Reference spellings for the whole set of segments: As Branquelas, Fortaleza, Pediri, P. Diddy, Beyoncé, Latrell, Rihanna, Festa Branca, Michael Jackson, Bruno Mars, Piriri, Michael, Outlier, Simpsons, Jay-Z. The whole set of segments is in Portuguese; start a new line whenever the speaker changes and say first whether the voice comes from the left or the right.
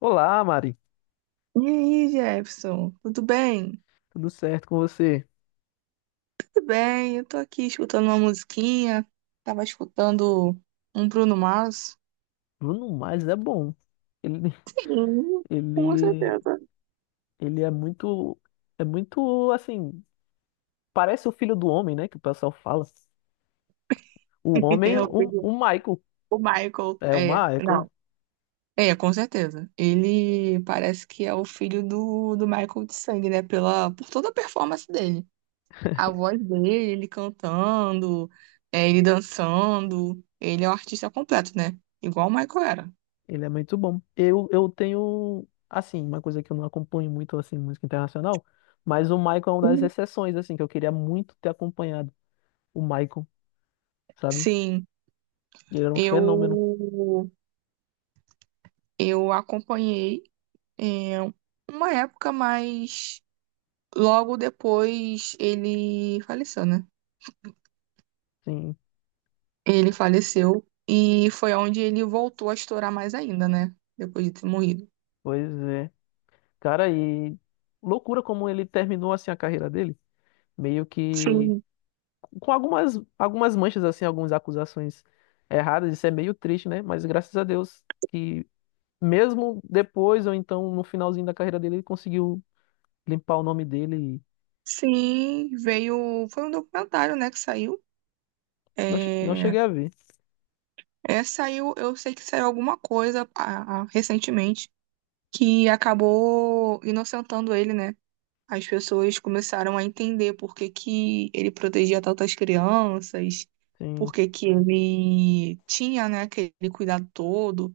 left: Olá, Mari.
right: E aí, Jefferson, tudo bem?
left: Tudo certo com você?
right: Tudo bem, eu tô aqui escutando uma musiquinha, tava escutando um Bruno Mars.
left: Bruno Mars é bom. Ele,
right: Sim, com
left: ele,
right: certeza.
left: ele é muito assim. Parece o filho do homem, né? Que o pessoal fala. O homem,
right: Eu
left: o,
right: pedi
left: o Michael.
right: o Michael,
left: É o
right: é,
left: Michael.
right: não, é, com certeza. Ele parece que é o filho do Michael de sangue, né? Por toda a performance dele. A voz dele, ele cantando, é, ele dançando. Ele é um artista completo, né? Igual o Michael era.
left: Ele é muito bom. Eu tenho, assim, uma coisa que eu não acompanho muito, assim, música internacional. Mas o Michael é uma das exceções, assim, que eu queria muito ter acompanhado. O Michael, sabe?
right: Sim,
left: Ele era um fenômeno.
right: eu Eu acompanhei é, uma época, mas logo depois ele faleceu, né?
left: Sim,
right: Ele faleceu e foi onde ele voltou a estourar mais ainda, né? Depois de ter morrido.
left: pois é. Cara, e loucura como ele terminou assim a carreira dele, meio que
right: Sim.
left: com algumas manchas assim, algumas acusações erradas, isso é meio triste, né? Mas graças a Deus que mesmo depois ou então no finalzinho da carreira dele, ele conseguiu limpar o nome dele e
right: Sim, veio. Foi um documentário, né, que saiu.
left: não, não
right: É,
left: cheguei a ver.
right: é, saiu, eu sei que saiu alguma coisa, recentemente, que acabou inocentando ele, né? As pessoas começaram a entender por que que ele protegia tantas crianças,
left: Sim,
right: por que que ele tinha, né, aquele cuidado todo,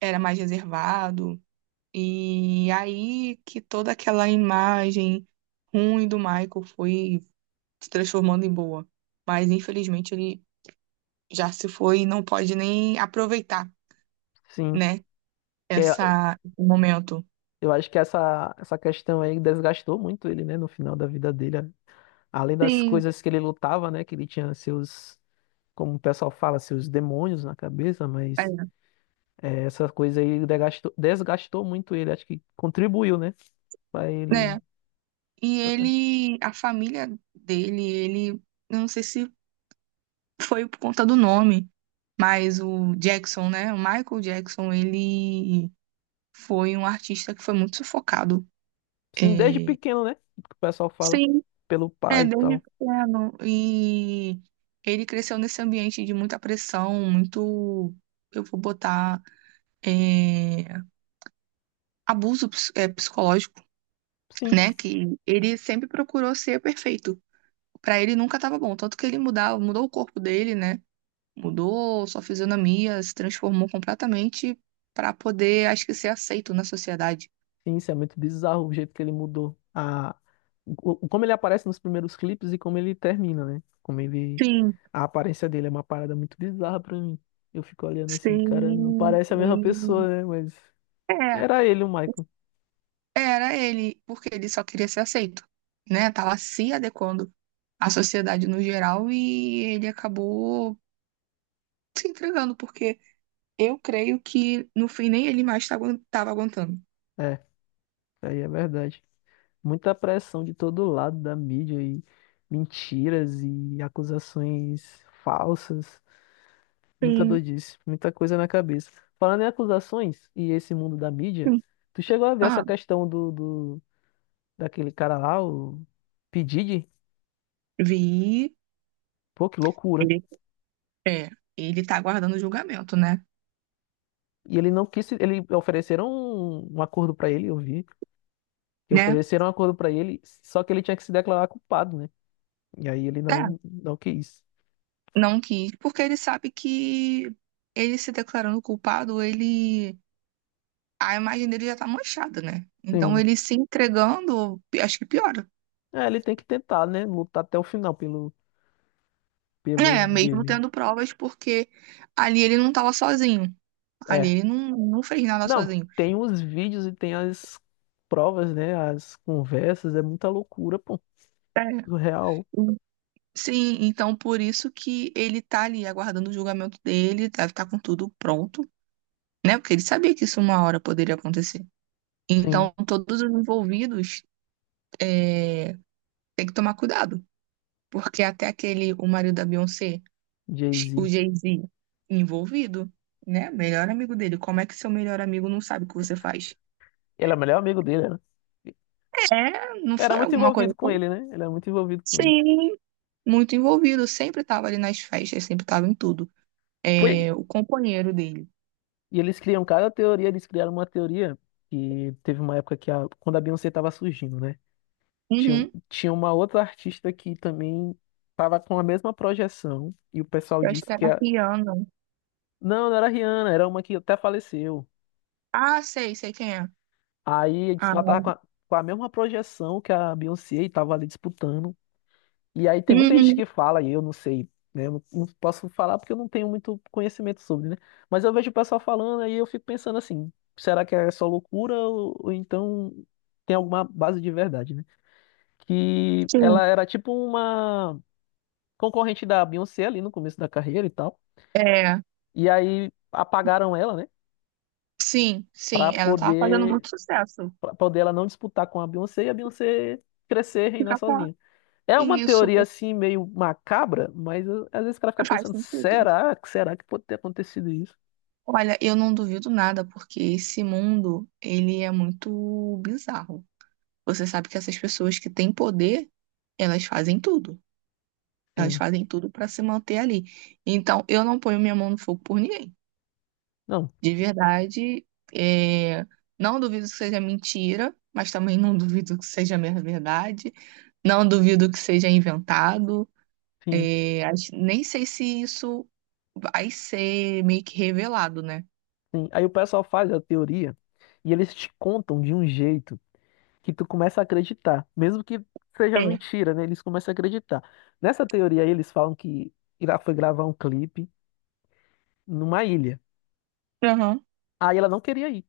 right: era mais reservado. E aí que toda aquela imagem ruim do Michael foi se transformando em boa. Mas infelizmente ele já se foi e não pode nem aproveitar,
left: sim.
right: né,
left: Que é-
right: esse momento.
left: eu acho que essa questão aí desgastou muito ele, né, no final da vida dele. Além das
right: Sim,
left: coisas que ele lutava, né? Que ele tinha seus, como o pessoal fala, seus demônios na cabeça,
right: é,
left: mas é, essa coisa aí desgastou, desgastou muito ele. Acho que contribuiu, né? Pra ele.
right: né? E ele, a família dele, ele, eu não sei se foi por conta do nome, mas o Jackson, né? O Michael Jackson, ele foi um artista que foi muito sufocado.
left: Sim, desde
right: É.
left: pequeno, né? O que o pessoal fala.
right: Sim.
left: Pelo
right: É,
left: pai e
right: desde
left: tal.
right: pequeno. E ele cresceu nesse ambiente de muita pressão, muito, eu vou botar, é, abuso psicológico,
left: Sim.
right: né? Que ele sempre procurou ser perfeito. Pra ele nunca tava bom, tanto que ele mudou o corpo dele, né? Mudou sua fisionomia, se transformou completamente para poder, acho que, ser aceito na sociedade.
left: Sim, isso é muito bizarro o jeito que ele mudou. A... o- Como ele aparece nos primeiros clipes e como ele termina, né? Como ele.
right: Sim,
left: A aparência dele é uma parada muito bizarra pra mim. Eu fico olhando assim, cara, não
right: sim.
left: parece a mesma pessoa, né? Mas.
right: É,
left: Era ele, o Michael.
right: era ele, porque ele só queria ser aceito, né? Tava se adequando à sociedade no geral e ele acabou se entregando, porque eu creio que no fim nem ele mais tava tava aguentando.
left: É, isso aí é verdade. Muita pressão de todo lado da mídia e mentiras e acusações falsas. Muita
right: Sim,
left: doidice, muita coisa na cabeça. Falando em acusações e esse mundo da mídia,
right: sim.
left: tu chegou a ver essa
right: Ah,
left: questão do daquele cara lá, o P. Diddy?
right: vi.
left: Pô, que loucura.
right: Ele, é, ele tá aguardando o julgamento, né?
left: E ele não quis, ele ofereceram um acordo pra ele, eu vi, que
right: Né?
left: ofereceram um acordo pra ele, só que ele tinha que se declarar culpado, né? E aí ele
right: É.
left: não quis.
right: Não quis, porque ele sabe que ele se declarando culpado, ele a imagem dele já tá manchada, né? Então
left: Sim.
right: ele se entregando, acho que piora.
left: É, ele tem que tentar, né? Lutar até o final pelo,
right: É,
left: pelo
right: mesmo
left: dele.
right: tendo provas, porque ali ele não tava sozinho. Ali
left: É.
right: ele não, não fez nada
left: Não,
right: sozinho.
left: tem os vídeos e tem as provas, né? As conversas. É muita loucura, pô.
right: É.
left: Surreal.
right: Sim, então por isso que ele tá ali aguardando o julgamento dele, deve estar com tudo pronto, né? Porque ele sabia que isso uma hora poderia acontecer.
left: Sim,
right: Então todos os envolvidos é, têm que tomar cuidado. Porque até aquele, o marido da Beyoncé, o
left: Jay-Z.
right: Jay-Z, envolvido, né? Melhor amigo dele. Como é que seu melhor amigo não sabe o que você faz?
left: Ele é o melhor amigo dele, né?
right: É, não
left: Era
right: foi
left: muito
right: alguma coisa.
left: envolvido com ele, né? Ele era muito envolvido com ele.
right: Sim, muito envolvido. Sempre estava ali nas festas, sempre estava em tudo.
left: Foi.
right: É, o companheiro dele.
left: E eles criam cada teoria, eles criaram uma teoria que teve uma época que a, quando a Beyoncé tava surgindo, né? Tinha,
right: Uhum.
left: tinha uma outra artista que também tava com a mesma projeção e o pessoal
right: Eu acho
left: disse
right: que
left: que
right: era
left: a,
right: Rihanna.
left: não, não era a Rihanna, era uma que até faleceu.
right: Ah, sei quem é.
left: Aí disse que ela tava
right: Ah,
left: com a mesma projeção que a Beyoncé e tava ali disputando. E aí tem muita gente
right: uhum,
left: que fala, e eu não sei, né? Eu não, não posso falar porque eu não tenho muito conhecimento sobre, né? Mas eu vejo o pessoal falando aí eu fico pensando assim, será que é só loucura ou então tem alguma base de verdade, né? Que
right: sim.
left: ela era tipo uma concorrente da Beyoncé ali no começo da carreira e tal.
right: É,
left: E aí apagaram ela, né?
right: sim,
left: Pra
right: sim. Ela tava fazendo
left: poder
right: muito sucesso.
left: pra poder ela não disputar com a Beyoncé e a Beyoncé crescer e reinar
right: Ficar com ela.
left: sozinha. É uma
right: E isso
left: teoria assim meio macabra, mas às vezes o cara fica
right: faz
left: pensando,
right: sentido.
left: será que pode ter acontecido isso?
right: Olha, eu não duvido nada, porque esse mundo, ele é muito bizarro. Você sabe que essas pessoas que têm poder, elas fazem tudo. Elas
left: Sim.
right: fazem tudo para se manter ali. Então, eu não ponho minha mão no fogo por ninguém.
left: Não,
right: De verdade, é, não duvido que seja mentira, mas também não duvido que seja minha verdade. Não duvido que seja inventado.
left: sim,
right: É, nem sei se isso vai ser meio que revelado, né?
left: sim. Aí o pessoal faz a teoria e eles te contam de um jeito que tu começa a acreditar, mesmo que seja
right: É.
left: mentira, né? Eles começam a acreditar. Nessa teoria aí, eles falam que ela foi gravar um clipe numa ilha.
right: Aham.
left: Aí ela não queria ir.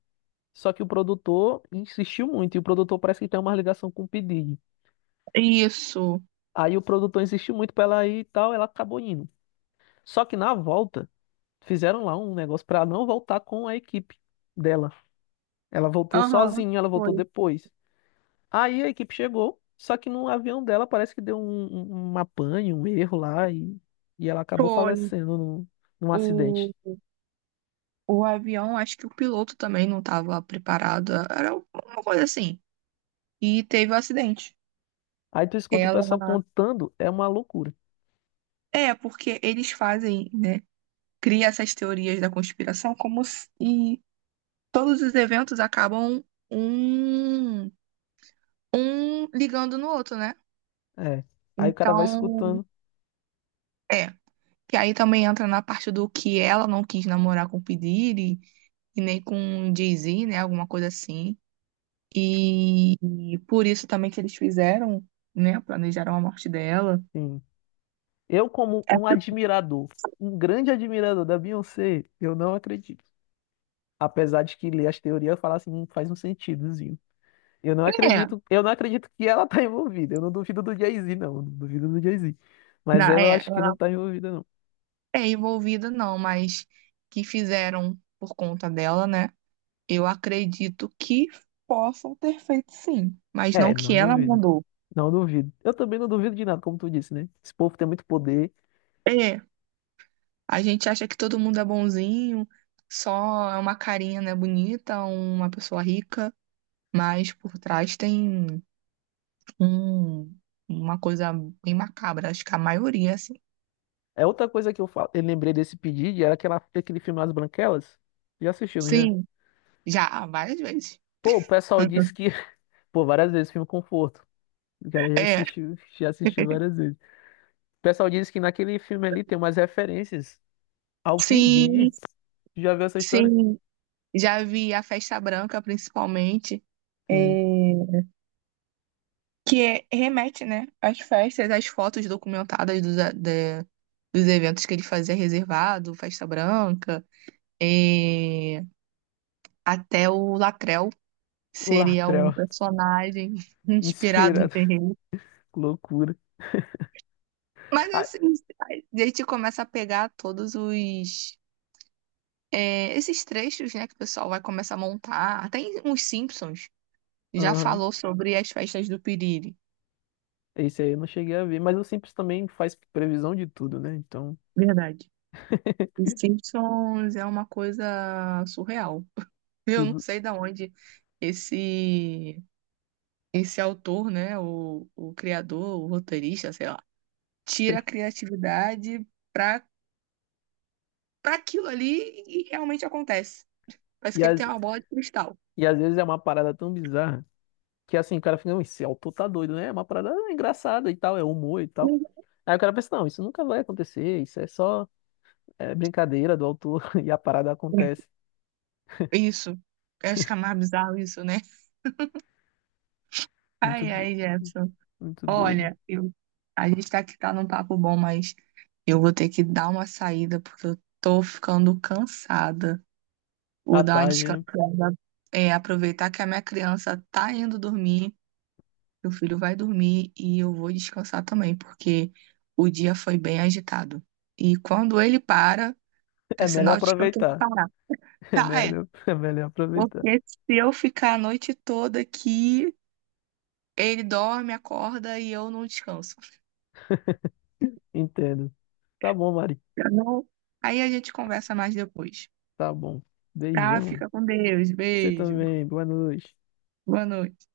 left: Só que o produtor insistiu muito, e o produtor parece que tem uma ligação com o P. Diddy.
right: Isso.
left: Aí o produtor insistiu muito pra ela ir e tal, ela acabou indo. Só que na volta, fizeram lá um negócio pra não voltar com a equipe dela. Ela voltou
right: Aham,
left: sozinha, ela voltou
right: foi.
left: depois. Aí a equipe chegou, só que no avião dela parece que deu um apanho, um erro lá e ela acabou
right: Foi.
left: falecendo num, num
right: O,
left: acidente.
right: o avião, acho que o piloto também não estava preparado. Era uma coisa assim. E teve o acidente.
left: Aí tu escuta o
right: Ela.
left: pessoal contando, é uma loucura.
right: É, porque eles fazem, né? Cria essas teorias da conspiração como se e todos os eventos acabam um, ligando no outro, né?
left: É. Aí o cara vai
right: Então,
left: escutando.
right: é. Que aí também entra na parte do que ela não quis namorar com o Pediri e nem com o Jay-Z, né? Alguma coisa assim. E, e por isso também que eles fizeram, né? Planejaram a morte dela.
left: Sim. Eu, como
right: É,
left: um admirador, um grande admirador da Beyoncé, eu não acredito. Apesar de que ler as teorias falar assim, faz um sentidozinho.
right: é,
left: Eu não acredito que ela tá envolvida. Eu não duvido do Jay-Z, não. Não duvido do Jay-Z. Mas ela eu acho que não
right: ela
left: tá envolvida, não.
right: é envolvida, não, mas que fizeram por conta dela, né? Eu acredito que possam ter feito sim, mas não
left: É,
right: que
left: não
right: ela
left: duvido.
right: mandou.
left: Não duvido. Eu também não duvido de nada, como tu disse, né? Esse povo tem muito poder.
right: É, a gente acha que todo mundo é bonzinho, só é uma carinha, né, bonita, uma pessoa rica, mas por trás tem um, uma coisa bem macabra, acho que a maioria, assim.
left: É outra coisa que falo, eu lembrei desse pedido, era aquela, aquele filme As Branquelas. Já assistiu, não já?
right: Sim. Já, várias vezes.
left: Pô, o pessoal disse que. Pô, várias vezes, filme Conforto. O cara
right: É,
left: já assistiu várias vezes. O pessoal disse que naquele filme ali tem umas referências ao P.
right: sim,
left: Já viu essa história?
right: sim. Já vi a Festa Branca, principalmente,
left: Sim.
right: é, que remete, né, às festas, às fotos documentadas dos eventos que ele fazia reservado, Festa Branca, é, até o Latrell
left: O
right: seria um
left: Latrell.
right: personagem inspirado no
left: Inspirado.
right: terreno.
left: Loucura.
right: Mas,
left: Ah,
right: assim, a gente começa a pegar todos os esses trechos, né, que o pessoal vai começar a montar, até os Simpsons já
left: aham.
right: falou sobre as festas do Piriri.
left: Esse aí eu não cheguei a ver. Mas o Simpsons também faz previsão de tudo, né? Então,
right: Verdade. Os Simpsons é uma coisa surreal. Eu não
left: tudo.
right: sei da onde esse esse autor, né, o criador, o roteirista, sei lá, tira a criatividade para para aquilo ali e realmente acontece. Parece
left: E,
right: que ele tem
left: às
right: uma bola de cristal.
left: e às vezes é uma parada tão bizarra que assim, o cara fica, "Não, esse autor tá doido, né? É uma parada engraçada e tal, é humor e tal. Aí o cara pensa, não, isso nunca vai acontecer, isso é só é, brincadeira do autor e a parada acontece.
right: Isso. Eu acho que é mais bizarro isso, né?
left: Muito,
right: Ai,
left: do-
right: ai, Jefferson.
left: muito doido.
right: Olha, a gente tá aqui, tá num papo bom, mas eu vou ter que dar uma saída porque eu tô ficando cansada. Vou
left: Tá
right: dar uma
left: tarde, né?
right: descansada, aproveitar que a minha criança tá indo dormir, meu filho vai dormir e eu vou descansar também, porque o dia foi bem agitado. E quando ele para, é
left: É melhor
right: sinal de que eu tenho que
left: aproveitar.
right: parar. Ah, é.
left: É melhor aproveitar.
right: Porque se eu ficar a noite toda aqui, ele dorme, acorda e eu não descanso.
left: Entendo. Tá bom, Mari.
right: Tá bom? Aí a gente conversa mais depois.
left: Tá bom.
right: Tá?
left: Beijão.
right: Fica com Deus.
left: Você
right: Beijo.
left: também. Boa noite.
right: Boa noite.